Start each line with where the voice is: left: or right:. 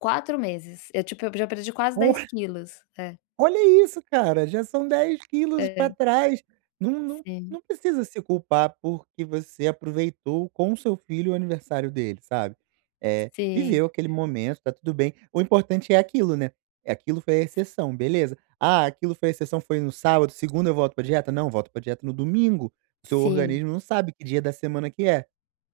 left: 4 meses. Eu tipo, eu já perdi quase
right: Oh!
left: 10 quilos. É.
right: Olha isso, cara, já são 10 quilos
left: É.
right: pra trás. Não não
left: Sim.
right: não precisa se culpar, porque você aproveitou com o seu filho o aniversário dele, sabe. Eh,
left: Sim.
right: viveu aquele momento, tá tudo bem, o importante é aquilo, né, aquilo foi a exceção, beleza. "Ah, aquilo foi a exceção, foi no sábado, segunda eu volto pra dieta, não, volto pra dieta no domingo". O seu
left: Sim.
right: organismo não sabe que dia da semana que é,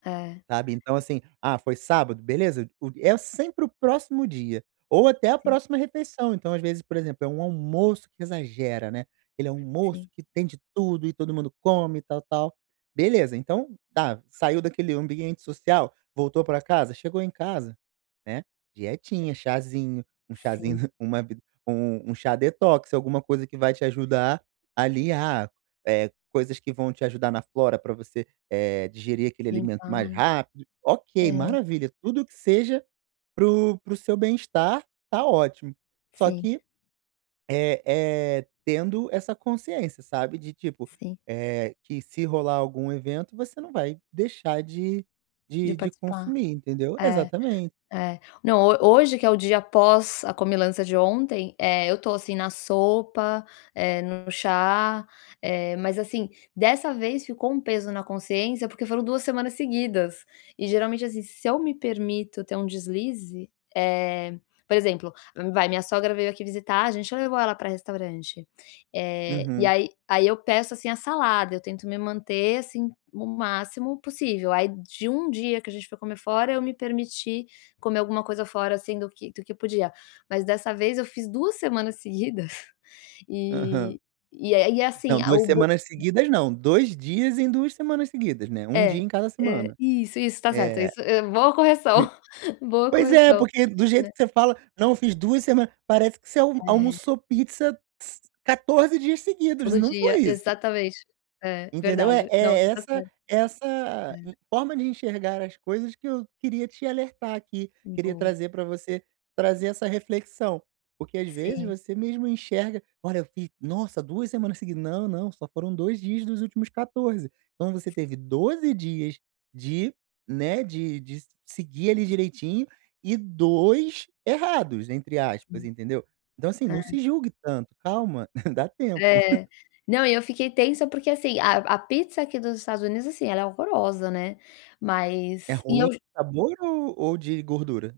left: É.
right: sabe, então assim, "ah, foi sábado", beleza, o é sempre o próximo dia, ou até a
left: Sim.
right: próxima refeição. Então às vezes, por exemplo, é um almoço que exagera, né, aquele almoço
left: Sim.
right: que tem de tudo, e todo mundo come, e tal, tal. Beleza, então tá, saiu daquele ambiente social, voltou pra casa, chegou em casa, né, dietinha, chazinho, um chazinho
left: Sim.
right: uma b um um chá detox, alguma coisa que vai te ajudar, ali ah, eh, coisas que vão te ajudar na flora pra você, eh, digerir aquele alimento mais
left: Limpar.
right: rápido. Ok,
left: É.
right: maravilha, tudo que seja para o para o seu bem-estar, tá ótimo. Só
left: Sim.
right: que, eh eh, tendo essa consciência, sabe, de tipo,
left: Sim.
right: eh, que se rolar algum evento, você não vai deixar de
left: De
right: de de
left: participar.
right: consumir, entendeu.
left: É.
right: Exatamente.
left: É. Não, ho hoje que é o dia pós a comilança de ontem, eh, eu tô assim na sopa, eh, no chá, eh, mas assim, dessa vez ficou um peso na consciência, porque foram 2 semanas seguidas, e geralmente assim, se eu me permito ter um deslize, eh, por exemplo, vai, minha sogra veio aqui visitar, a gente levou ela pra restaurante. Eh, e
right: Uhum.
left: aí aí eu peço, assim, a salada, eu tento me manter, assim, o máximo possível. Aí de 1 dia que a gente foi comer fora, eu me permiti comer alguma coisa fora, assim, do que do que podia. Mas dessa vez eu fiz 2 semanas seguidas,
right: Aham.
left: e e é e é assim,
right: Não,
left: a
right: 2
left: o bo
right: semanas seguidas não, 2 dias em 2 semanas seguidas, né, 1 dia
left: É.
right: em cada
left: É,
right: semana.
left: isso, isso, tá certo,
right: É.
left: isso, hã, boa correção, boa
right: Pois é,
left: correção,
right: porque do jeito
left: né.
right: que você fala: "Não, fiz 2 semanas", parece que você al
left: É.
right: almoçou pizza s 14 dias seguidos,
left: Todo
right: não foi
left: dia,
right: isso.
left: exatamente. É,
right: Entendeu, é
left: verdade. Não,
right: é
left: você tá
right: essa
left: certo.
right: essa,
left: É.
right: hum, forma de enxergar as coisas que eu queria te alertar aqui, queria
left: Boa.
right: trazer pra você, trazer essa reflexão, porque às vezes
left: Sim.
right: você mesmo enxerga: "Olha, eu fiz nossa, 2 semanas seguidas. Não, não, só foram 2 dias dos últimos 14", então você teve 12 dias de, né, de de s seguir, ali, direitinho e 2 "errados", entre aspas,
left: Sim.
right: entendeu. Então assim,
left: É.
right: não se julgue tanto. Calma, dá tempo.
left: É. Não, e eu fiquei tensa, porque assim, a a pizza aqui dos Estados Unidos, assim, ela é horrorosa, né,
right: É
left: mas e
right: ruim
left: eu ju
right: sabor ou ou de gordura?